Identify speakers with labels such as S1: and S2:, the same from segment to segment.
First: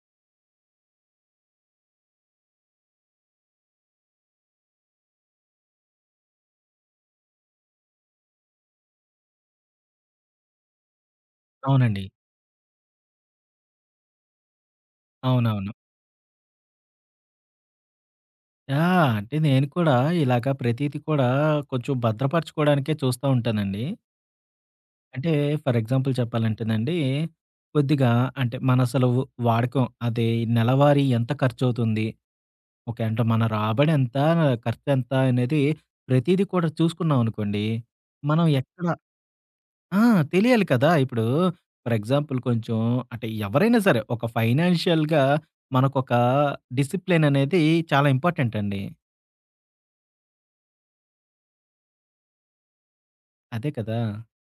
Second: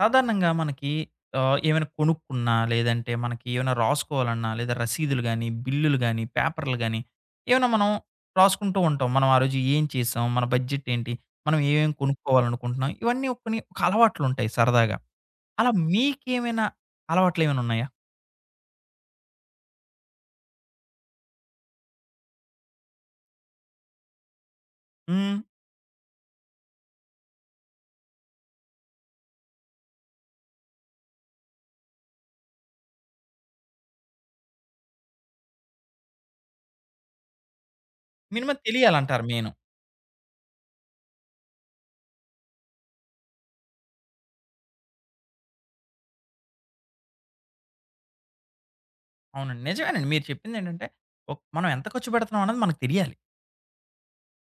S1: సాధారణంగా మనకి ఆహ్, ఏవన్న కొనుక్కున్నా, లేదంటే మనకి ఏవన్న రాసుకోవాలన్నా, లేదా రసీదులు గాని, బిల్లులు గాని, పేపర్లు గాని ఏమన్నా మనం. రాసుకుంటూ ఉంటాం. మనం ఆ రోజు ఏం చేసాం. మన బడ్జెట్ ఏంటి? మనం ఏమేమి
S2: అవునండి.
S1: కొనుక్కోవాలనుకుంటున్నాం. ఇవన్నీ కొన్ని ఒక అలవాట్లుంటయి సరదాగా. అలా
S2: అవునవును.
S1: మీకేమైనా అలవాట్లేమన్నున్నాయా?
S2: ఆ! అంటే నేను కూడా ఇలాగా ప్రతీది కూడా కొంచెం భద్రపరచుకోవడానికే చూస్తా ఉంటానండి. అంటే
S1: హ్మ్.
S2: ఫర్ ఎగ్జాంపుల్ చెప్పాలంటేనండి. కొద్దిగా అంటే మనసలు వాడకం అదే నెలవారీ ఎంత ఖర్చువుతుంది? ఓకే. అంటే మన రాబడెంత? ఖర్చెంత? అనేది ప్రతీదీ కూడా చూసుకున్నామనుకోండి. మనం
S1: మీనిమమ్
S2: ఎక్కడ
S1: తెలియాలంటారు మెయిను.
S2: ఆ! తెలియాలి కదా! ఇప్పుడు ఫర్ ఎగ్జాంపుల్. కొంచెం అంటే ఎవరైనా సరే ఒక ఫైనాన్షియల్‌గా మనకొకా డిసిప్లిన్ అనేది చాలా ఇంపార్టెంటండి.
S1: అవునండి. నిజమేనండి. మీరు చెప్పిందేంటంటే ఓక్ మనం ఎంత ఖర్చు పెడుతున్నాం అన్నది మనకు తెలియాలి.
S2: అదే కదా!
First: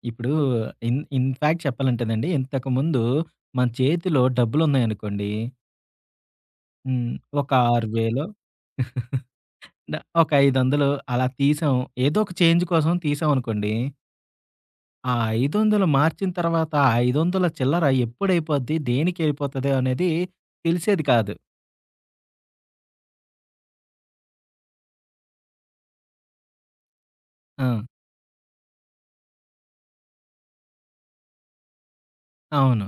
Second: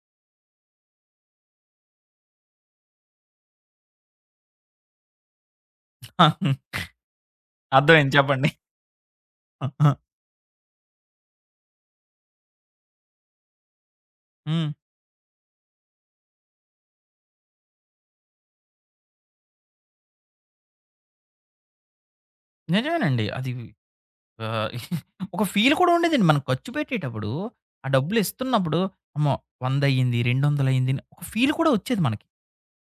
S2: ఇప్పుడు ఇన్ ఇన్‌ఫ్యాక్ట్ చెప్పాలంటేనండి. ఇంతకుముందు మన చేతిలో డబ్బులు ఉన్నాయనుకోండీ హ్మ్. ఒక ఆరు
S1: అర్థమైంది
S2: వేలో
S1: చెప్పండి.
S2: న ఒక 500 అలా తీసాం. ఏదొక చేంజ్ కోసం తీసామనుకోండి.
S1: హ్మ్.
S2: ఆ 500 మార్చిన తర్వాత 500 చిల్లర ఎప్పుడైపోద్ది దేనికైపోతది అనేది తెలిసేది కాదు.
S1: నిజమేనండి. అది. ఆ ఒక ఫీల్ కూడా ఉండేదండి. మనం ఖర్చు పెట్టేటప్పుడు
S2: ఆ!
S1: ఆ డబ్బులిస్తున్నప్పుడు అమ్మో! వందయింది, రెండొందలైంది అని ఒక ఫీల్ కూడా ఒచ్చేది మనకి.
S2: అవును.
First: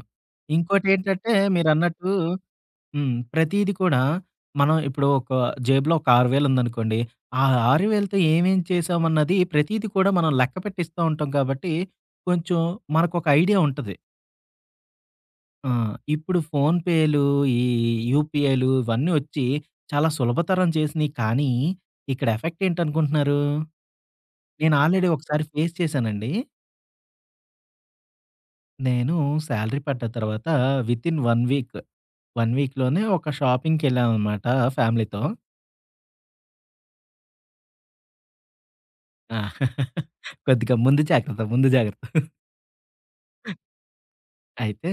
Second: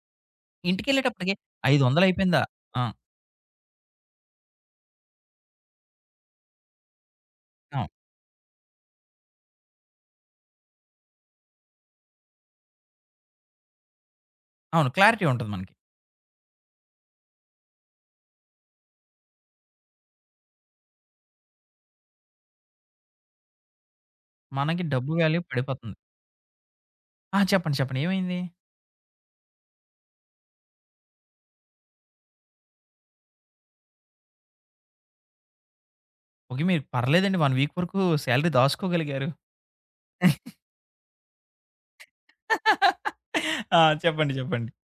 S2: ఇంకోటేంటంటే
S1: ఇంటికెళ్ళేటప్పటికి
S2: మీరన్నట్టు
S1: ఐదొందలయిపోయిందా? ఆ!
S2: హ్మ్. ప్రతీది కూడా, మనం ఇప్పుడు ఒక జేబు‌లో ఒక 6000 ఉందనుకోండి. ఆ
S1: నో.
S2: 6000తో ఏమేం చేశామన్నది ప్రతీది కూడా మనం లెక్కపెట్టిస్తా ఉంటాం కాబట్టి, కొంచెం మనకొక ఐడియా ఉంటది.
S1: అవును. క్లారిటీ ఉంటది
S2: ఆ!
S1: మనకి.
S2: ఇప్పుడు ఫోనుపే‌లు, ఈ యూపీఐలు ఇవన్నీ ఒచ్చి చాలా సులభతరం చేసినయి కానీ, ఇక్కడ ఎఫెక్టేంటనుకుంటున్నారు? నేను
S1: మనకి
S2: ఆల్‌రెడీ
S1: డబ్బు వాల్యూ
S2: ఒకసారి ఫేస్
S1: పడిపోతుంది.
S2: చేశానండి.
S1: ఆ! చెప్పండి. చెప్పండి. ఏమైంది?
S2: నేను శాలరీ పడ్డ తర్వాత వితిన్ 1 వీక్, 1 వీక్‌లోనే ఒక షాపింగ్‌కెళ్ళామనమాట ఫ్యామిలీతో.
S1: ఓకే. మీరు పర్లేదండి, 1 వీక్ వరకు శాలరీ దాసుకోగలిగారు.
S2: ఆ! కొద్దిగా ముందు జాగ్రత్త, ముందు జాగ్రత్త.
S1: ఆ! చెప్పండి చెప్పండి.
S2: అయితే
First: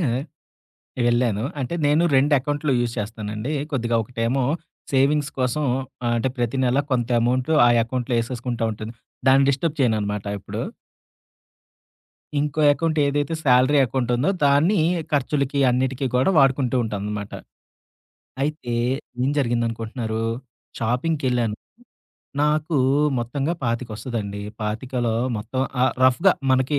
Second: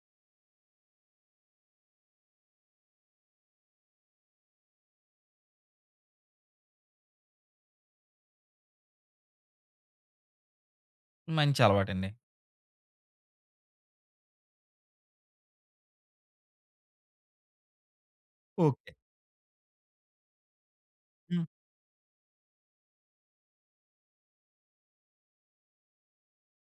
S2: వెళ్ళాను. అంటే, నేను 2 అకౌంట్లు యూజ్ చేస్తానండి. కొద్దిగా ఒకటేమో, సేవింగ్స్ కోసం, ఆహ్, అంటే, ప్రతి నెల కొంత అమౌంటు ఆ అకౌంట్‌లో ఏసేసుకుంటాంటను. దాన్ని డిస్టర్బ్ చేయననమాట ఎప్పుడు.
S1: మంచి అలవాటండి.
S2: ఇంకో అకౌంటేదైతే సాలరీ అకౌంటుందో దాన్ని, ఖర్చులకి అన్నిటికి కూడా వాడుకుంటూంటాననమాట. అయితే
S1: ఓకే.
S2: ఏం జరిగిందనుకుంటున్నారు?
S1: హ్మ్.
S2: షాపింగ్‌కెళ్ళాను. నాకు మొత్తంగా పాతిక వస్తదండి. పాతికలో మొత్తం ఆహ్, రఫ్‌గా మనకి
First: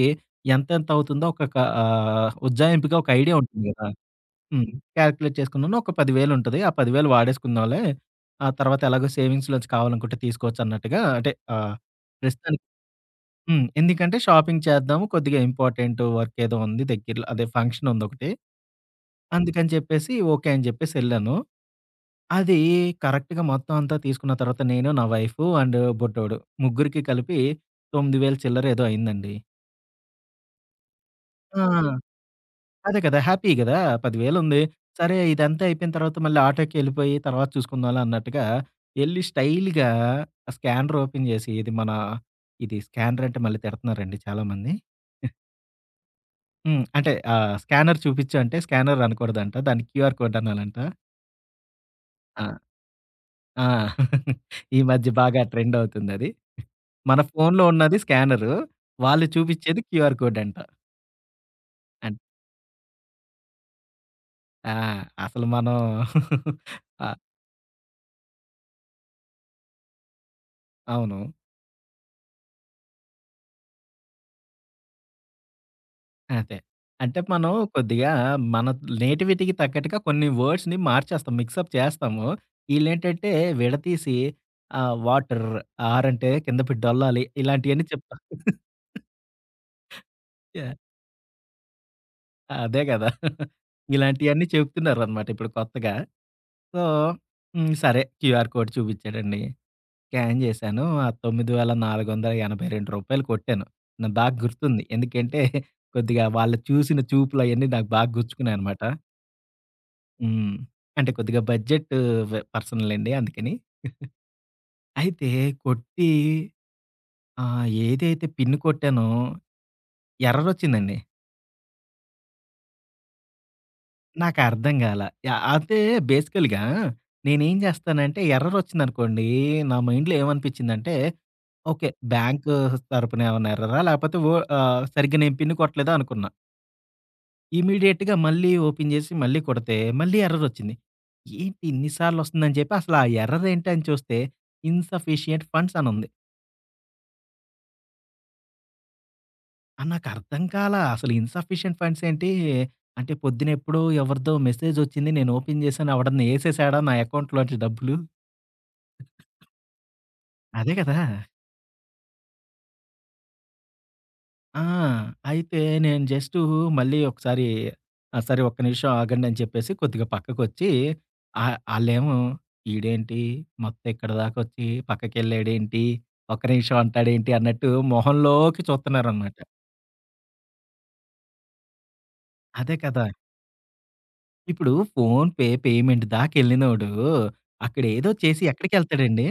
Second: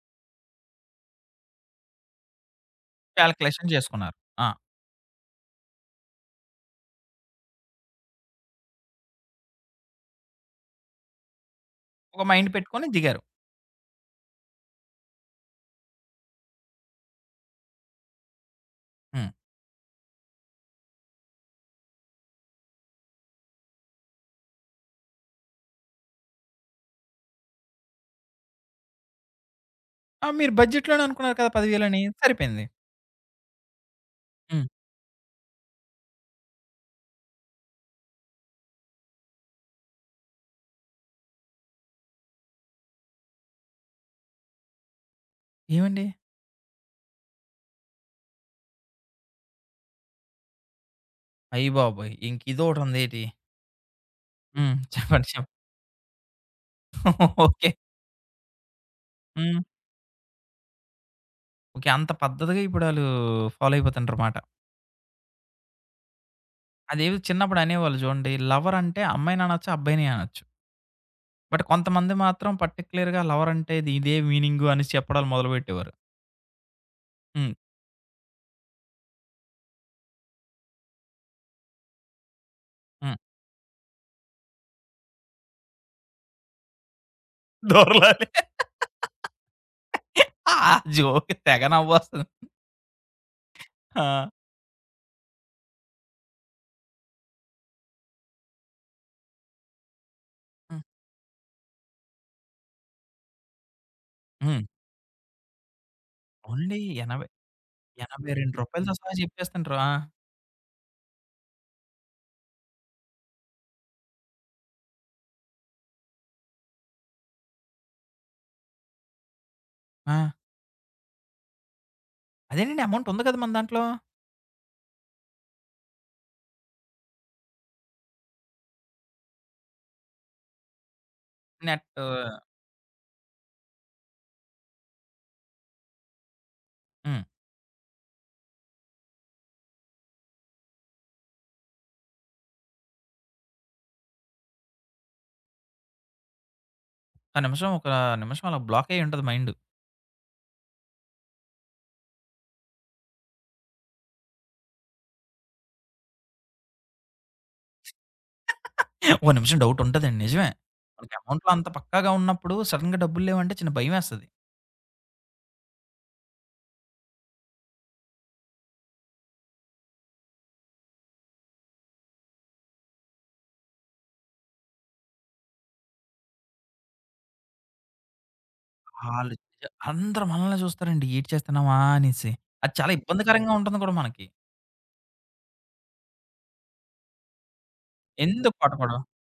S2: ఎంత ఎంతవుతుందో ఒక కా ఆహ్, ఉజ్జాయింపుగా ఒక ఐడియా ఉంటుంది
S1: కాలిక్యులేషన్
S2: కదా!
S1: చేసుకున్నారు. ఆ!
S2: హ్మ్. క్యాలిక్యులేట్ చేసుకున్నాను. ఒక 100ే00 ఆ 10000 వాడేసుకుందాామలేే. ఆ తర్వాత ఎలాగో సేవింగ్స్‌లోంచి కావాలనుకుంటే తీసుకోవచ్చన్నట్టుగా అంటే, ఆహ్,
S1: ఒక మైండ్
S2: ప్రస్తుతానికి
S1: పెట్టుకొని దిగారు.
S2: హ్మ్. ఎందుకంటే, షాపింగ్ చేద్దాము, కొద్దిగా ఇంపార్టెంటు వర్క్ ఏదో ఉంది దగ్గరలో అదే ఫంక్షనుందొకటి.
S1: హ్మ్.
S2: అందుకని చెప్పేసి ఓకే. అని చెప్పేసి ఎళ్ళాను. అది కరెక్ట్‌గా మొత్తం అంతా తీసుకున్న తర్వాత నేను, నా వైఫు అండ్ బుడ్డోడు. ముగ్గురికి కలిపి 9000ల చిల్లర ఏదో అయిందండి.
S1: ఆ! మీరు బడ్జెట్లోనే అనుకున్నారు కదా.
S2: ఆ!
S1: 10000 అని సరిపోయింది.
S2: అదే కదా! హ్యాపీ గదా! 10000 ఉంది.
S1: హ్మ్.
S2: సరే ఇదంతా అయిపోయిన తర్వాత మళ్ళీ ఆటోకేళ్ళిపోయి. తర్వాత చూసుకుందాంలే అన్నట్టుగా. యేళ్లి స్టైల్‌గా. స్కానర్ ఓపెన్ చేసి. ఇది మన ఇది స్కానర్ అంటే మళ్ళీ తిడతున్నారండి చాలామంది. హ్మ్.
S1: ఏమండి?
S2: హ్మ్. అంటే ఆహ్, స్కానర్ చూపించి. అంటే స్కానర్ అనకూడదంట. దాన్ని క్యూఆర్ కోడ్ అనాలంటా?
S1: అయ్యబాబోయ్! ఇంక
S2: ఆ!
S1: ఇదోకటుందేటి?
S2: ఆ!
S1: హ్మ్.
S2: ఈ మధ్య
S1: చెప్పండీ
S2: బాగా
S1: చెప్ప
S2: ట్రెండ్ అవుతుందది. మన ఫోన్లో
S1: ఓకే.
S2: ఉన్నది స్కానర్. వాళ్ళు
S1: హ్మ్.
S2: చూపించేది క్యూఆర్ కోడ్ అంట.
S1: ఓకే. అంత
S2: అది.
S1: పద్ధతిగా ఇప్పుడళ్ళు. ఫాలో అయిపోతుండారమాట.
S2: ఆ! అసలు మనం ఆ!
S1: అదేదో చిన్నప్పుడు అనేవాళ్ళు చూడండి లవర్ అంటే అమ్మాయిని అనొచ్చు అబ్బాయిని అనొచ్చు.
S2: అవును.
S1: బట్ కొంతమంది మాత్రం పర్టిక్యులర్‌గా లవర్ అంటే ఇది ఇదే మీనింగ్గు అనేసి చెప్పడాాలు మొదలుపెట్టేవారు.
S2: అంతే. అంటే మనం
S1: హ్మ్.
S2: కొద్దిగా మన నేటివిటీకి తగ్గట్టుగా కొన్ని వర్డ్స్‌ని మార్చేస్తాం. మిక్సప్ చేస్తాము.
S1: హ్మ్.
S2: ఇళ్ళేంటంటే విడతీసి ఆ! వాటర్ ఆర్ అంటే కింద పెడి డ్డొల్లాలి. ఇలాంటియన్నీ చెప్తుంటా
S1: దొరలలి ఆ
S2: యాహ్!
S1: జోక్‌కి తెగనవోస్తది.
S2: అదే కదా!
S1: ఆ!
S2: ఇలాంటియన్నీ చెప్తున్నారనమాట ఇప్పుడు కొత్తగా. సో హ్మ్. సరే. QR code చూపించాడండి. స్కాన్
S1: హ్మ్.
S2: చేశాను. ఆ 9482 కొట్టాను. నాకు బా
S1: హ్మ్.
S2: గుర్తుంది. ఎందుకంటే కొద్దిగా వాళ్ళు
S1: అవునండి
S2: చూసిన
S1: ఎనభై
S2: చూపులువన్నీ నాకు బాగా
S1: ఎనభై రెండు
S2: గుర్చ్చుకున్నాయన్నమాట.
S1: రూపాయాలతో సహా చెప్పేస్తుంటారు. ఆ!
S2: హ్మ్. అంటే కొద్దిగా బడ్జెట్ వె పర్సన్లెండి అందుకని. అయితే కొట్టీ ఆ! ఏదైతే పిన్ కొట్టానో.
S1: ఆ!
S2: ఎర్రరోచ్చిందండి.
S1: అదేనండి. అమౌంటుంది కదా! మన దాంట్లో?
S2: నాకర్థం గాలా. యాహ్! అంతే బేసికల్‌గా, నేనేం చేస్తానంటే ఎర్రరొచ్చిందనుకోండి. నా మైండ్‌లో ఏమనిపించిందంటే ఓకే.
S1: నెట్టు.
S2: బ్యాంకు తరపునేమన్నా ఎర్రరా? లేపోతే ఓ ఆహ్, సరిగ్గా నేను పిన్ను కొట్టలేదా అనుకున్నా.
S1: హ్మ్.
S2: ఇమ్మీడియేట్‌గా మళ్ళీ ఓపెన్ చేసి మళ్ళీ కొడితే మళ్ళీ ఎర్రరొచ్చింది. ఏంటి ఇన్ని సార్లు వస్తుందని చెప్పి అసల ఎర్రరేంటని చూస్తే. ఇన్‌సఫిషియంట్ ఫండ్స్ అనుంది.
S1: ఆ నిమిషం ఒక నిమిషం అలా బ్లాకయ్యుంటది మైండు.
S2: ఆ! నాకర్థం కాలా అసలు ఇన్‌సఫిషియంట్ ఫండ్స్ ఏంటి అంటే పొద్దున ఎప్పుడో ఎవరిదో మెసేజొచ్చింది. నేను ఓపెన్ చేసాను. ఎవడన్నా ఏసేసాడా నా అకౌంట్లోంచి డబ్బులు?
S1: ఓ నిమిషం డౌటుంటదండి నిజమే.
S2: అదే కదా!
S1: మనకి అమౌంట్‌లో అంత పక్కాగా ఉన్నప్పుడు సడెన్‌గా డబ్బులు లేవంటే చిన్న భయమేస్తది.
S2: ఆ! అయితే నేను జస్టు మళ్ళీ ఒకసారి ఆహ్, సరే ఒక్క నిమిషం ఆగండి అని చెప్పేసి కొద్దిగా పక్కకొచ్చి. ఆహ్, ఆళ్ళేమో ఈడేంటి మొత్తం ఇక్కడి దాకా వచ్చి పక్కకెళ్ళాడేంటి, ఒక నిమిషం అంటాాడు ఏంటి అన్నట్టు మొహంలోకి చూతున్నారనమాట.
S1: ఆలోచిచా అందరూ మనలనే చూస్తారండి. ఏటి చేస్తున్నామా అనేసి. అది
S2: అదే
S1: చాలా
S2: కదా!
S1: ఇబ్బందికరంగా ఉంటుంది కూడా మనకి.
S2: ఇప్పుడు ఫోన్ పే పేమెంట్ దాకా ఎళ్ళినోడు అక్కడేదో చేసి
S1: ఎందుకు పట్టుకోవటం
S2: ఎక్కడికెళ్తాడండి?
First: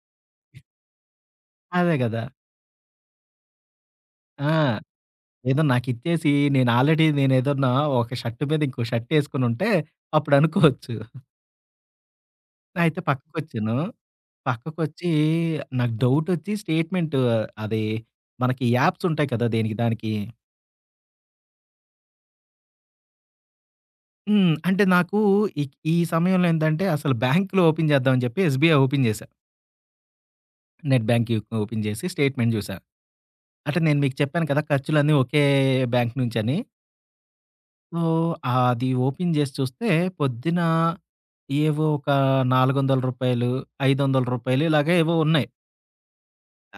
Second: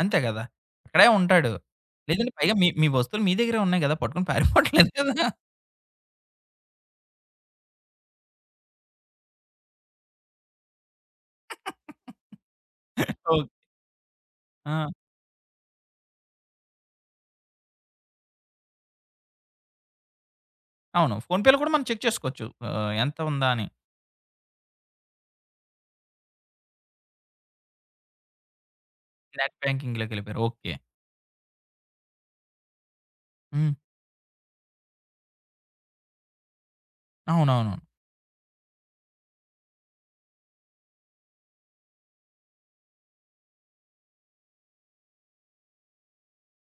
S1: అంతే కదా! అక్కడే ఉంటాడు.
S2: అదే కదా!
S1: లేదంటే పైగా మీ మీ వస్తువులు మీ దగ్గరే ఉన్నాయి కదా! పట్టుకొని
S2: ఆ!
S1: పారిపోవట్లేదు కదా!
S2: ఏదో నాకిచ్చేసి నేను ఆల్రెడీ నేనుదొన్నా ఒక షర్టు మీద ఇంకో షర్టేసుకొనుంటే అప్పుడు అనుకోవచ్చు. అయితే
S1: ఓకే.
S2: పక్కకొచ్చాను.
S1: ఆ!
S2: పక్కకొచ్చి నాకు డౌటొ‌చ్చి, స్టేట్మెంటు అది మనకి ఈ యాప్సుంటాయి కదా దేనికి దానికి.
S1: అవును. ఫోన్‌పేలో కూడా మనం చెక్ చేసుకోవచ్చు. ఆహ్, ఎంత ఉందా అని.
S2: హ్మ్. అంటే నాకు ఈక్ ఈ సమయంలో ఏందంటే అసలు బ్యాంక్‌లో ఓపెన్ చేద్దాం అని జెప్పి ఎస్‌బిఐ ఓపెన్ చేశా.
S1: నెట్ బ్యాంకింగ్‌లోకెళ్ళిపోయారు. ఓకే.
S2: నెట్ బ్యాంకింగ్ యు ఓపెన్ చేసి, స్టేట్మెంట్ చూసా.
S1: హ్మ్.
S2: అంటే నేను మీకు చెప్పాను కదా! ఖర్చులన్నీ ఒకే బ్యాంక్ నుంచని.
S1: అవునవును.
S2: సో, అది ఓపెన్ చేసి చూస్తే, పొద్దునా ఏవో ఒక రూ. 400, రూ. 500 ఇలాగా ఏవో ఉన్నాయి.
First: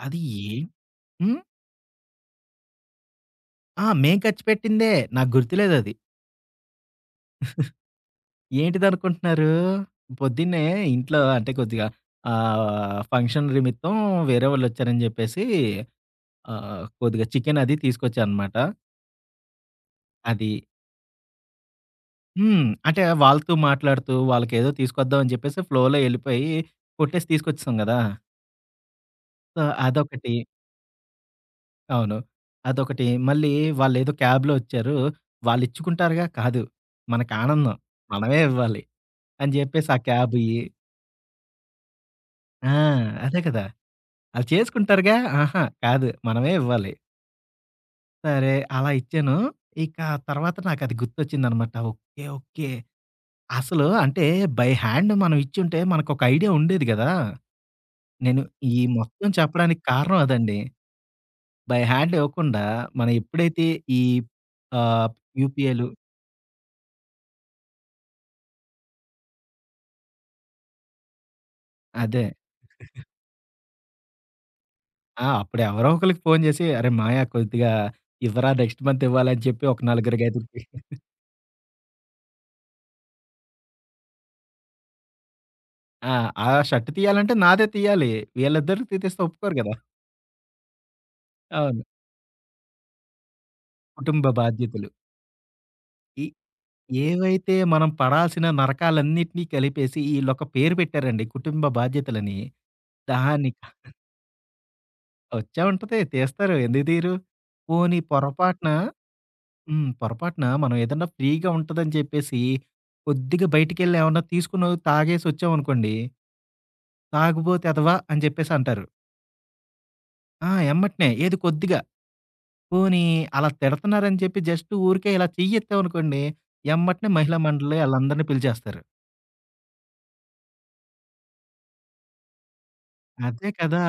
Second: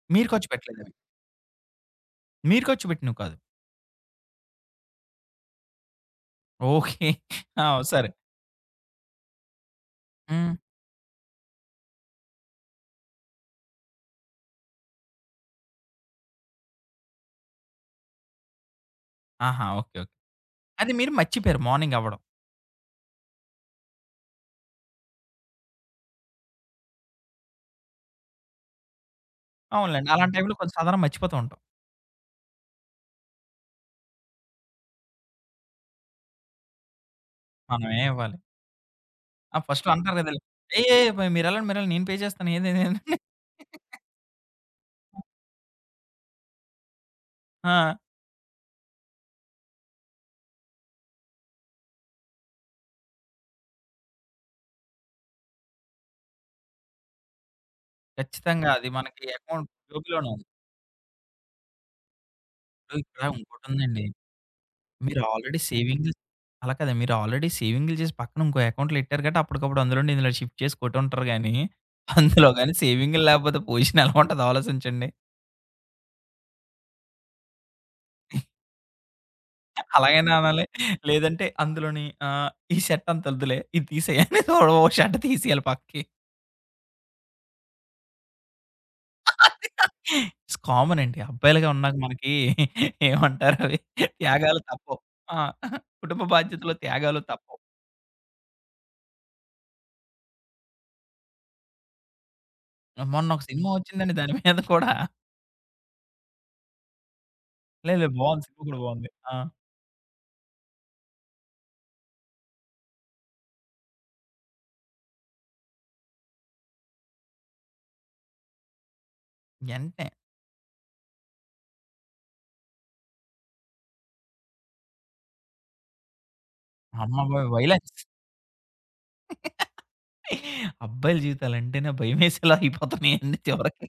S2: అది
S1: మీరు ఖర్చు
S2: ఎ
S1: పెట్టలేదవి.
S2: హ్మ్.
S1: మీరు ఖర్చు పెట్టినివి కాదు.
S2: ఆ! మేము ఖర్చుపెట్టిందే నాకు గుర్తులేదది.
S1: ఓకే. ఆ! సరే.
S2: ఏంటిదినుకుంటున్నారు?
S1: హ్మ్.
S2: పొద్దున్నే ఇంట్లో అంటే కొద్దిగా. ఆహ్, ఫంక్షన్ నిమిత్తం వేరే వాళ్ళొచ్చారని చెప్పేసి. ఆహ్, కొద్దిగా చికెను అది తీసుకొచ్చానమాట.
S1: ఆహా! ఓకే. ఓకే.
S2: అది
S1: అది మీరు మర్చిపోయారు మార్నింగవ్వడం.
S2: హ్మ్. అంటే వాళ్ళతో మాట్లాడుతూ వాళ్ళకేదో తీసుకొద్దాం అని చెప్పేసి, ఫ్లోలో ఎళ్ళిపోయి కొట్టేసి తీసుకొచ్చేసాం కదా! సో,
S1: అవునులెండి.
S2: అదొకటి.
S1: అలాంటి టైంలో కొంచం సాధారణం మర్చిపోతూ ఉంటాం.
S2: అవును. అదొకటి. మళ్ళీ వాళ్ళేదో క్యాబ్‌లో వచ్చారు. వాళ్ళు ఇచ్చుకుంటారుగా కాదు. మనకు ఆనందం.
S1: మనమే ఇవ్వాలి.
S2: మనమే ఇవ్వాలి. అని
S1: ఆహ్, ఫస్ట్
S2: చెప్పేసి ఆ
S1: అంటారు కదా!
S2: క్యాబుయి.
S1: "ఏ ఏ పో మీరు ఎళ్ళండి, మీరెళ్ళ నేను పే చేస్తాను
S2: ఆ!
S1: ఏదైనాని."
S2: అదే కదా! అలా చేసుకుంటారుగా. ఆహా! కాదు మనమే ఇవ్వాలి.
S1: ఆ!
S2: సరే, అలా ఇచ్చాను. ఇక తర్వాత నాకు అది గుర్తొచ్చిందనమాట. ఓకే. ఓకే. అసలు అంటే బై హ్యాండ్ మనం ఇచ్చుంటే, మనకొక ఐడియా ఉండేది కదా! నేను
S1: ఖచ్చితంగా
S2: ఈ
S1: అది మనకి
S2: మొత్తం
S1: అకౌంట్
S2: చెప్పడానికి కారణం
S1: టూబులోన ఉన్
S2: అదండి. బై హ్యాండ్ ఇవ్వకుండా
S1: డు
S2: మనం
S1: ఇక్కడా
S2: ఎప్పుడైతే ఈ
S1: ఇంకోటుందండి.
S2: ఆహ్,
S1: మీరు ఆల్రెడీ
S2: యూపీఎలు.
S1: సేవింగ్ అలా కదండి. మీరు ఆల్రెడీ సేవింగులు చేసి, పక్కన ఇంకో అకౌంట్లు ఎట్టారు కాట్టి, అప్పటికప్పుడు అందులోడి ఇందులో షిఫ్ట్ చేసి కొటు ఉంటారు గానీ,
S2: అదే.
S1: అందులోగానీ సేవింగ్లు లేకపోతే పోజిషన్ ఎలా ఉంటదా ఆలోచించండి.
S2: ఆ! అప్పుడు ఎవరో ఒకళ్ళకి ఫోను చేసి "అరే మాయా కొద్దిగా ఇవ్వరా నెక్స్ట్ మంత్ ఇవ్వాలి" అని చెప్పి ఒక
S1: అలాగే
S2: నలుగురుకి ఐదుగురికి
S1: అనాలి. లేదంటే అందులోని, ఆహ్, "ఈ షర్ట్ అంత్తొద్దులే, ఇది తీసేయి" అని తోడ ఒక షర్ట్ తీసేయాలి పక్కకి.
S2: ఆ! ఆ షర్ట్ తీయాలంటే నాదే తీయాలి. వీళ్ళిద్దరూ తీతేస్తే ఒప్పుకోరు
S1: అది
S2: కదా!
S1: కా కామన్ అండి. అబ్బాయిలుగా
S2: అవును.
S1: ఉన్నాక మనకి, ఏమంటారు అవి
S2: కుటుంబ
S1: త్యాగాలు
S2: బాధ్యతలు.
S1: తప్పువు. ఆ! కుటుంబ
S2: ఇ
S1: బాధ్యతలో త్యాగాలు
S2: ఏవైతే
S1: తప్పువు.
S2: మనం పడాల్సిన నరకాలన్నిటిని కలిపేసి, ఈళ్ళొక పేరు పెట్టారండి కుటుంబ బాధ్యతలని.
S1: మొన్న ఒక
S2: దాని
S1: సినిమా వచ్చిందండి దాని మీద కూడా
S2: వచ్చే ఉంటది. తీస్తారు ఎందుకు తీరు? పోనీ
S1: లేదు. బాగుంది. సినిమా
S2: పొరపాటున
S1: కూడా బాగుంది. ఆ!
S2: హ్మ్. పొరపాటున మనం ఏదన్నా ఫ్రీగా ఉంటదని చెప్పేసి, కొద్దిగా బయటికెళ్ళి ఏమన్నా తీసుకున్న తాగేసి వచ్చామనుకోండి. తాగబోతేదవ అని చెప్పేసి అంటారు.
S1: ఎంటనే
S2: ఆ! ఎమ్మటనే. ఏది కొద్దిగా. పోనీ అలా తిడతన్నారని చెప్పి జస్ట్ ఊరికే ఇలా చెయ్యెత్తామనుకోండి. ఎమ్మటనే
S1: అమ్మ బాబు
S2: మహిళా మండలి
S1: వయలెన్స్
S2: ఆళ్ళందరిని పిలిచేస్తారు.
S1: అబ్బాయిల జీవితాలంటేనే భయమేసేలా అయిపోతున్నాయండి
S2: అదే కదా!
S1: చివరికి.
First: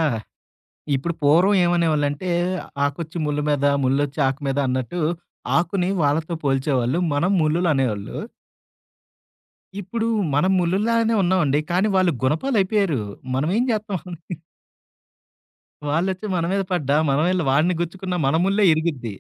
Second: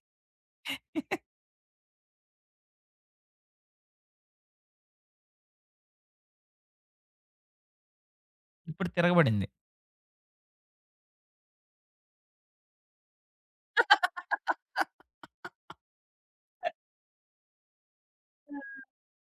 S2: ఇప్పుడు పూర్వం ఏమనేవాళ్ళంటే "ఆకొచ్చి ముల్లు మీద ముల్లొచ్చి ఆకు మీద" అన్నట్టు, ఆకుని వాళ్ళతో పోల్చేవాళ్ళు మనం ముల్లులనేవాళ్ళు.
S1: ఇప్పుడు తిరగబడింది.
S2: ఇప్పుడు మనం ముల్లుల్లాగానే ఉన్నామండి. కానీ వాళ్ళు గునపాలయిపోయారు. మనం ఏం జేత్తాం. వాళ్ళొచ్చి మన మీద పడ్డా, మనమెళ్ళి వాడిని గుచ్చుకున్న మన ముల్లే
S1: ఆ!
S2: ఇరిగిద్ది.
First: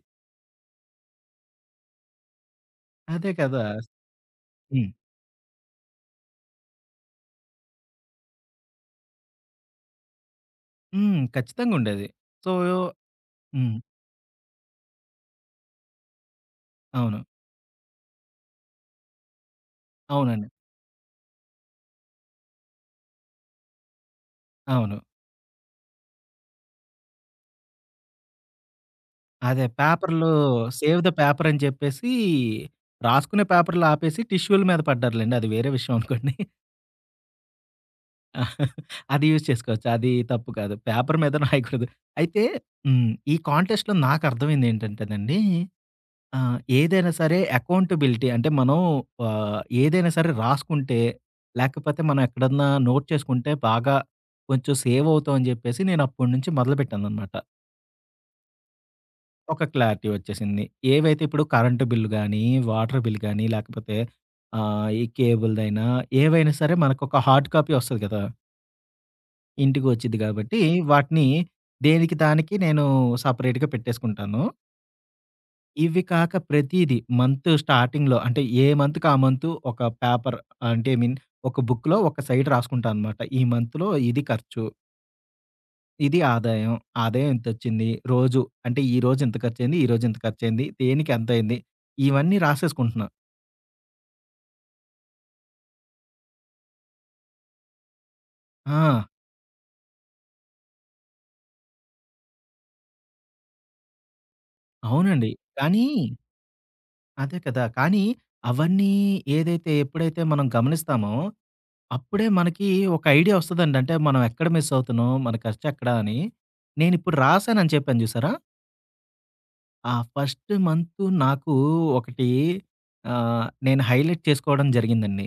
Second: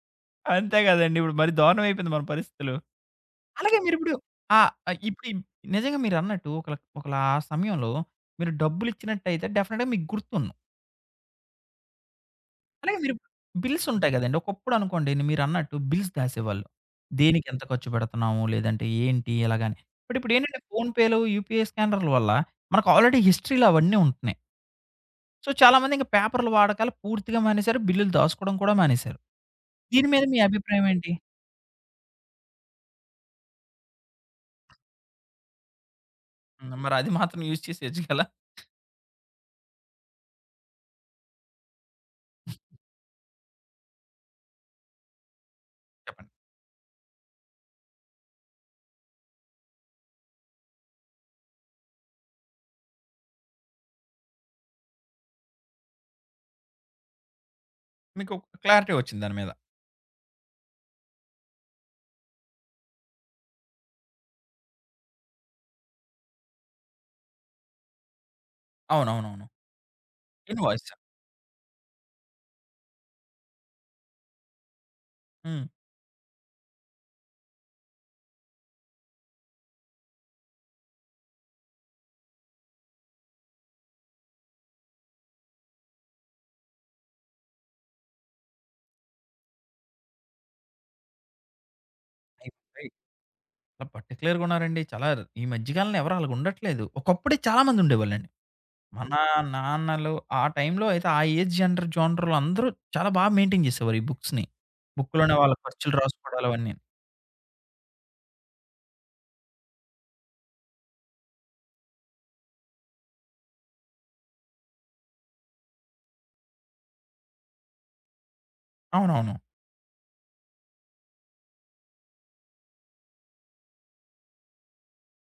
S1: అంతే కదండి. ఇప్పుడు మరీ దారుణం అయిపోయింది మన పరిస్థితులు.
S2: అదే కదా!
S1: అలాగే
S2: స్
S1: మీరిప్పుడు ఆ!
S2: హ్మ్.
S1: ఆహ్, ఇప్పుడు ఈమ్ నిజంగా మీరన్నట్టు ఒకళ ఒకలా సమయంలో మీరు డబ్బులిచ్చినట్టయితే డెఫనెట్‌గా మీకు గుర్తున్ను
S2: హ్మ్. ఖచ్చితంగా ఉండేది. సో
S1: అలాగే మీరు
S2: హ్మ్.
S1: బిల్స్ ఉంటాయి గదండి. ఒకప్పుడనుకోండి మీరన్నట్టు బిల్స్ దాసేవాళ్ళు.
S2: అవును.
S1: దేనికెంత ఖర్చుపెడుతున్నాము? లేదంటే ఏంటి ఎలాగాని? బట్
S2: అవునండి.
S1: ఇప్పుడేంటంటే ఫోనుపేలు యూపీఎ స్కానర్ల వల్ల మనకి ఆల్‌రడీ హిస్టరీలో అవన్నీ ఉంటున్నాయి.
S2: అవును.
S1: సో, చాలామందింక పేపర్ల వాడకాలు పూర్తిగా మానేశారు. బిల్లులు దాసుకోడం కూడా మానేశారు.
S2: అదే
S1: దీని మీద
S2: పేపర్‌లో
S1: మీ అభిప్రాయం
S2: సేవ్ ద
S1: ఎంటి?
S2: పేపర్ అని జెప్పేసి రాసుకునే పేపర్లు ఆపేసి టిష్యూల మీద పడ్డారులెండి. అది వేరే విషయం అనుకోండి.
S1: హ్మ్. మరి అది మాత్రం యూజ్ చేసేయొచ్చు గలా.
S2: అది యూజ్ చేసుకోవచ్చు. అది తప్పు కాదు. పేపరు మీద రాయకూడదు. అయితే హ్మ్. ఈ కాంటెస్ట్‌‌లో నాకర్థమైందేంటంటేనండి,
S1: చెప్పండి.
S2: ఆహ్, ఏదైనా సరే ఎకౌంటబిలిటీ. అంటే, మనం ఆహ్, ఏదైనా సరే రాసుకుంటే. లేకపోతే మనం ఎక్కడన్నా నోట్ చేసుకుంటే బాగా కొంచెం సేవవుతాం అని జెప్పేసి నేను అప్పటి నుంచి మొదలుపెట్టాననమాట.
S1: మీకు ఒక క్లారిటీ ఒచ్చింది దాని మీద.
S2: ఒక క్లారిటీ ఒచ్చేసింది. ఏవైతే ఇప్పుడు కరెంటు బిల్లు గానీ, వాటర్ బిల్ కానీ, లేకపోతే ఆహ్, ఈ కేబుల్‌దైనా ఏవైనా సరే, మనకొక హార్డ్ కాపీ ఒస్తది కదా!
S1: అవునవునవును.
S2: ఇంటికి వచ్చిద్ది కాబట్టి,
S1: ఇన్‌వాయిస్సా?
S2: వాటిని దేనికి దానికి నేను సపరేట్‌గా పెట్టేసుకుంటాను.
S1: హ్మ్.
S2: ఇవి కాక ప్రతీదీ మంత్ స్టార్టింగ్‌లో అంటే, ఏ మంత్‌కి ఆ మంతు, ఒక పేపర్ అంటే ఐ మీన్ ఒక బుక్కులో ఒక సైడ్ రాసుకుంటా అనమాట. ఈ మంత్‌లో ఇది ఖర్చు. ఇది ఆదాయం. ఆదాయం ఇంతొచ్చింది, రోజు అంటే ఈ రోజు ఇంత ఖర్చు అయింది, ఈ రోజు ఇంత ఖర్చు అయింది, దేనికి ఎంత అయింది, ఇవన్నీ
S1: అయ్య‌ బాబోయి!
S2: రాసేసుకుంటున్నా.
S1: పార్టిక్యులర్‌గా ఉన్నారండి. చాలా ర్ ఈ మధ్య కాలంలో ఎవరు అలాగా ఉండట్లేదు. ఒకప్పుడే చాలామందుండేవాళ్ళండి.
S2: ఆ!
S1: మన నాన్నలు ఆ టైమ్ంలో అయితే, ఆ ఏజ్ జెంటర్ జానర్‌లో అందరూ చాలా బాగా మెయింటైన్ చేసేవారు ఈ బుక్స్‌ని.
S2: అవునండి.
S1: బక్కులోనే వాళ్ళ
S2: కానీ
S1: ఖర్చులు రాసుకోడాలవన్నీ.
S2: అదే కదా! కానీ అవన్నీ ఏదైతే ఎప్పుడైతే, మనం గమనిస్తామో, అప్పుడే మనకి ఒక ఐడియా ఒస్తదండి. అంటే మనం ఎక్కడ మిస్సవుతున్నాం మన ఖర్చు ఎక్కడ అని, నేను ఇప్పుడు రాసానుని చెప్పాను చూసారా?
S1: అవునవును.
S2: ఆ! ఫస్టు మంతు నాకు ఒకటి ఆహ్, నేను హైలైట్ చేసుకోవడం జరిగిందండి.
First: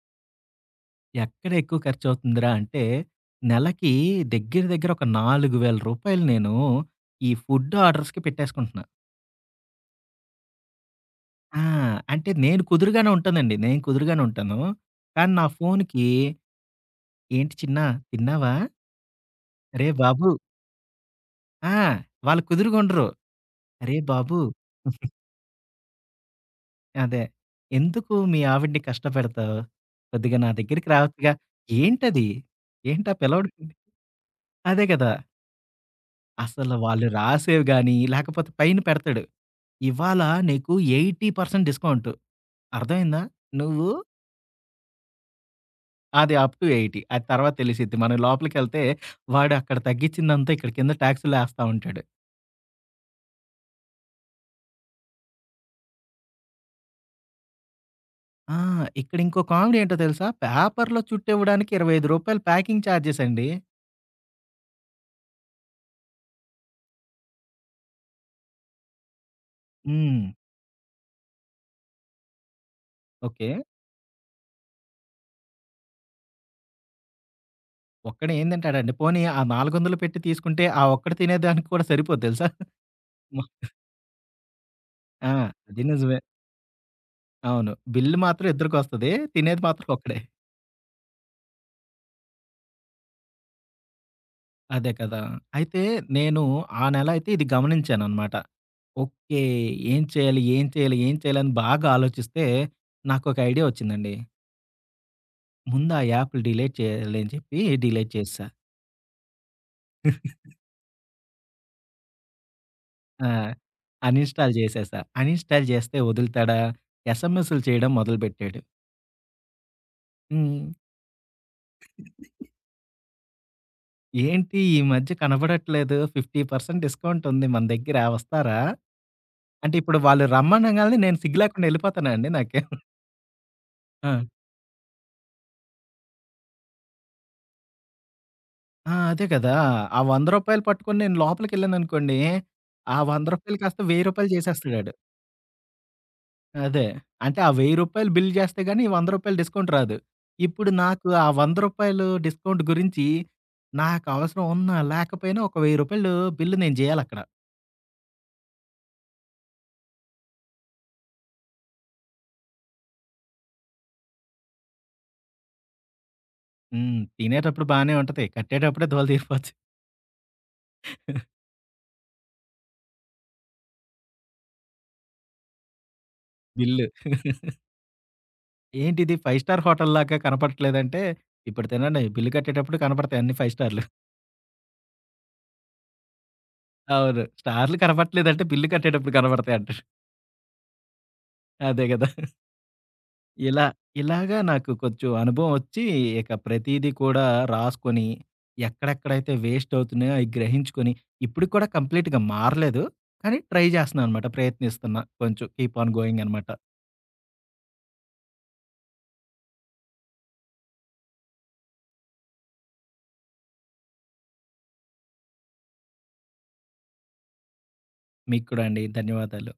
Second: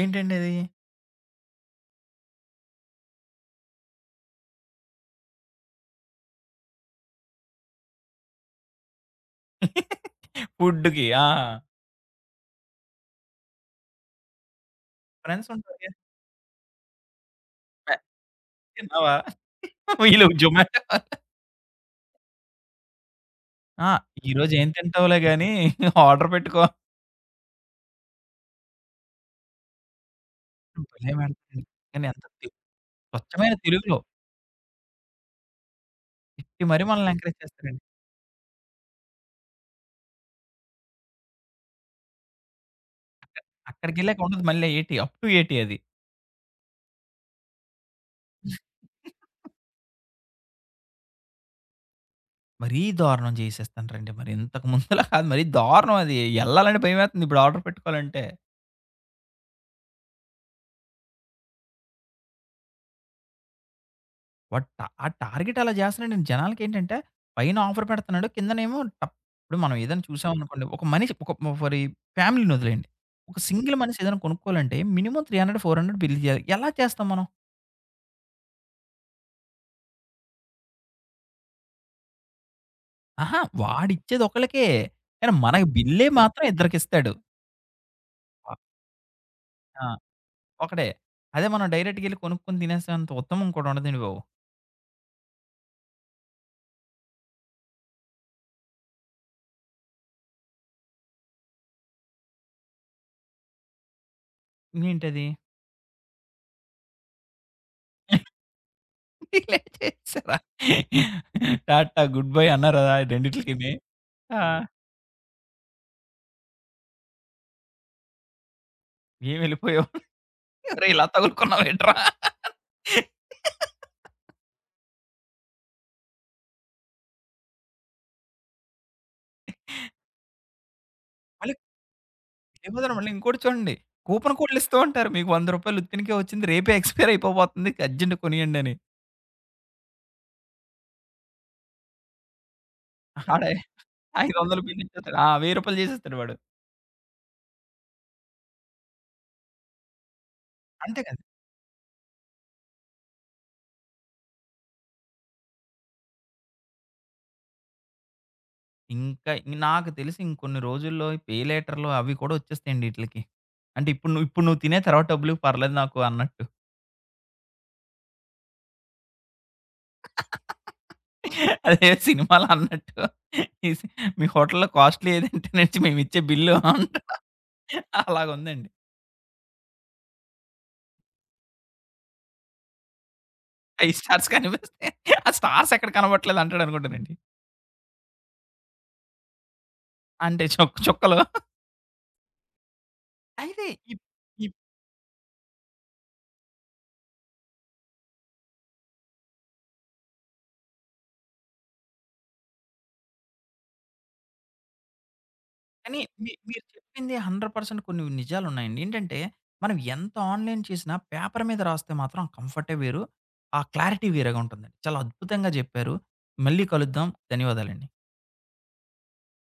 S1: ఏంటండది?
S2: ఎక్కడెక్కువ ఖర్చువుతుందిరాంటే? నెలకి దగ్గర, దగ్గర రూ. 4000 నేను ఈ ఫుడ్ ఆర్డర్స్‌కి పెట్టేసుకుంటున్నా.
S1: ఫుడ్‌డుకి. ఆ!
S2: ఆ! అంటే, నేను కుదరగానే ఉంటానండి. నేను కుదరగానే ఉంటాను. కానీ, నా
S1: ఫ్రెండ్సుంటారు‌గా?
S2: ఫోనుకి ఏంటి చిన్నా?
S1: వ
S2: తిన్నావా?
S1: తిన్నవా?
S2: అరే!
S1: వీళ్ళు
S2: బాబు!
S1: జొమాటా వాళ్ళు.
S2: ఆ! వాళ్ళు కుదురుగుండరు.
S1: ఆ!
S2: అరే! బాబు!
S1: ఈరోజు ఏం తింటావులే గానీ, ఆర్డర్ పెట్టుకో.
S2: అదే. ఎందుకు, మీ ఆవిడిని కష్టపెడతావు? కొద్దిగా, నా
S1: హ్మ్.
S2: దగ్గరికి
S1: భలే!
S2: రావచ్చుగా.
S1: పెడతారండి. కానీ, ఎంత
S2: ఏంటది?
S1: తె
S2: ఏంటా పిల్లవాడ [unintelligible]
S1: స్వచ్చమైన
S2: మేంటి?
S1: తెలుగులో.
S2: అదే గదా!
S1: తిట్టి
S2: అసలు
S1: మరి,
S2: వాళ్ళు
S1: మనల్ని ఎంకరేజ్
S2: రాసేవి
S1: చేస్తారండి.
S2: గాని, లేకపోతే పైన పెడతాడు. ఇవాళ నీకు 80% డిస్కౌంటు. అర్థమైందా?
S1: అక్క
S2: నువ్వు
S1: అక్కడికెళ్ళాక ఉండదు మళ్ళా ఎయిటీ, అప్‌ టూ 80 అది.
S2: అది అప్ టూ 80. అది తర్వాత తెలిసిద్ది. మనం లోపలికెళ్తే వాడు అక్కడ తగ్గించిందంతా, ఇక్కడ కింద ట్యాక్స్‌ల్లో ఎస్తా ఉంటాడు.
S1: మరీ దారుణం చేసేస్తండ్రండి. మరి ఇంతక ముందలది మరీ దారుణం అది. ఎళ్ళాలంటే, భయమేతుంది, ఇప్పుడు ఆర్డర్ పెట్టుకోవాలంటే.
S2: ఆ! ఇక్కడింకో కామెడీ ఏంటో తెలుసా? పేపరులో చుట్టివ్వడానికి రూ. 25 ప్యాకింగ్ ఛార్జెసండి.
S1: వాడు ట ఆ టార్గెట్ అలా చేస్తున్నాడు. నేను జనాలకేంటంటే, పైన ఆఫర్ పెడుతున్నాడు కిందనేమో టప్ ఇప్పుడు మం ఏదైనా
S2: హ్మ్.
S1: చూసాంనుకోండి. ఒక మనిష ఒక ఫరి ఫ్యామిలీని వదిలేండి. ఒక
S2: ఓకే.
S1: సింగిల్ మనీసేదైనా కొనుక్కోవాలంటే మినిమమ్ 300, 400 బిల్ చేయాలి. ఎలా చేస్తాం మనం?
S2: ఒక్కడే ఏందంటాడండి. పోనీ ఆ 400 పెట్టి తీసుకుంటే, ఆ ఒక్కడు తినేదానికి కూడా సరిపోద్దు తెలుసా.
S1: అహా!
S2: మోత
S1: వాడిచ్చేది ఒకళ్ళకే.
S2: ఆ!
S1: కానీ మనకి
S2: అది
S1: బిల్లే
S2: నిజమే.
S1: మాత్రం ఇద్దరికిస్తాడు.
S2: అవును. బిల్లు మాత్రం
S1: అ
S2: ఇద్దరికొస్తది. తినేది
S1: ఆ!
S2: మాత్రం ఒక్కడే.
S1: ఒకడే. అదే మనం డైరెక్ట్‌గేళ్లి కొనుక్కొని తినేసేంత ఉత్తమం ఇంకోటి ఉండదండి బాబు.
S2: అదే కదా! అయితే నేను ఆ నెల అయితే ఇది గమనించాననమాట. ఓకే. ఏం చేయాలి? ఏం చేయాలి? ఏం చేయాలిని బాగా ఆలోచిస్తే, నాకొక ఐడియా వచ్చిందండి.
S1: ఏంటది?
S2: ముందు ఆ యాప్లు డిలేట్ చేయాలి అని చెప్పి డిలేట్ చేసా.
S1: ఈలే చేసారా టా టా గుడ్ బాయ్ అన్నారదా
S2: ఆ!
S1: రెండిట్లకిని?
S2: అన్
S1: ఆ!
S2: ఇన్స్టాల్ చేసేసా. అన్ ఇన్స్టాల్ చేస్తే వదులుతాడా? ఎస్ఎంఎస్లు చేయడం మొదలుపెట్టాడు.
S1: ఏం వెళ్ళిపోయావు.
S2: హ్మ్.
S1: అరే! ఇలా తగునుకున్నావేట్ర?
S2: ఏంటి ఈ మధ్య కనబడట్లేదు. 50% డిస్కౌంట్ ఉంది మన దగ్గర వస్తారా? అంటే ఇప్పుడు వాళ్ళు రమ్మనంగానే నేను సిగ్గు
S1: అలా
S2: లేకుండా వెళ్ళిపోతుాన్నా అండి నాకే
S1: ఏమోదన్న మళ్ళీ ఇంకోటి చూడండి.
S2: ఆ!
S1: కూపన్ కోడ్లి ఇస్తూ ఉంటారు. మీకు 100 రూపాయలు ఉత్తినికే వచ్చింది. రేపే ఎక్స్పైర్ అయిపోబోతుంది ఇక అర్జెంట్‌గా కొనియండని.
S2: ఆ! అదే కదా! ఆ 100 రూపాయలు పట్టుకొని నేను లోపలికిెళ్ళాననుకోండి. ఆ 100
S1: అడే.
S2: రూపాయలు కాస్త 1000 రూపాయలు
S1: 500 బిల్లు
S2: చేసేస్తడాడు.
S1: ఇచ్చిపోతాడు. ఆ! వెయ్యి రూపాయలు చేసేస్తాడు వాడు.
S2: అదే. అంటే ఆ 1000 రూపాయలు బిల్లు చేస్తే గానీ వంద రూపాయలు డిస్కౌంట్ రాదు. ఇప్పుడు
S1: అంతే
S2: నాకు
S1: కదండీ!
S2: ఆ 100 రూపాయలు డిస్కౌంట్ గురించి నాకు అవసరం ఉన్న లేకపోయినా ఒక 1000 రూపాయలు బిల్లు నేను జేయాలక్కడ.
S1: ఇంకా య్ నాకు తెలిసి ఇంకొన్ని రోజుల్లో, ఈ పెయిలేటర్లు అవి కూడా వచ్చేస్తాయండి ఈటిలకి, అంటే ఇప్పుడు నువ్ ఇప్పుడు నువ్వు తినే తర్వాత డబ్బులువ్వు పర్లేదు నాకు అన్నట్టు.
S2: హ్మ్. తినేటప్పుడు బానే ఉంటది. కట్టేటప్పుడే దూలదీరిపోద్ధి.
S1: అదే సినిమాలో అన్నట్టు మీ సి మి హోటల్లో కాస్ట్‌లీ ఏదంటే, నే ఇచ్చే మేమిచ్చే బిల్లు
S2: బిల్లు.
S1: అంటాడు. అలాగా ఉందండి.
S2: ఏంటిది 5 స్టార్ హోటల్లాగా కనపడట్లేదంటే, ఇప్పడు తినండి బిల్లు కట్టేటప్పుడు కనపడతాయి అన్ని 5 స్టార్లు.
S1: అయ్ స్టార్స్ కనిపిస్తే, ఆ స్టార్సెక్కడ కనబట్లేదంటాడు అనుకుంటానండి.
S2: అవును. స్టార్లు కనబడట్లేదంటే బిల్లు కట్టేటప్పుడు కనబడతాయింటాడు.
S1: అంటే చుక్ చుక్కలు.
S2: అదే కదా! ఇలా
S1: అయితే ఇప్
S2: ఇలాగా
S1: ఇప్
S2: నాకు కొంచెం అనుభవం వొచ్చి, ఇక ప్రతీదీ కూడా రాసుకొని, ఎక్కడెక్కడైతే వేస్టవుతున్నాయో, అయి గ్రహించుకొని ఇప్పుడుకి కూడా కంప్లీట్‌గా మారలేదు, కానీ ట్రై చేస్తున్నా అనమాట. ప్రయత్నిస్తున్నా కొంచెం. కీప్ ఆన్
S1: కానీ మీ
S2: గోయింగనమాట.
S1: మీరు చెప్పింది 100% కొన్ని నిజాలున్నాయండి. ఏంటంటే, మనము ఎంత ఆన్‌లైన్ చేసినా, పేపర్ మీద రాస్తే మాత్రం ఆ కంఫర్టే వేరు, ఆ క్లారిటీ వేరేగుంటుందండి. చాలా అద్భుతంగా చెప్పారు. మళ్ళీ కలుద్దాం. ధన్యవాదాలండి.
S2: మీకు కూడా అండి. ధన్యవాదాలు.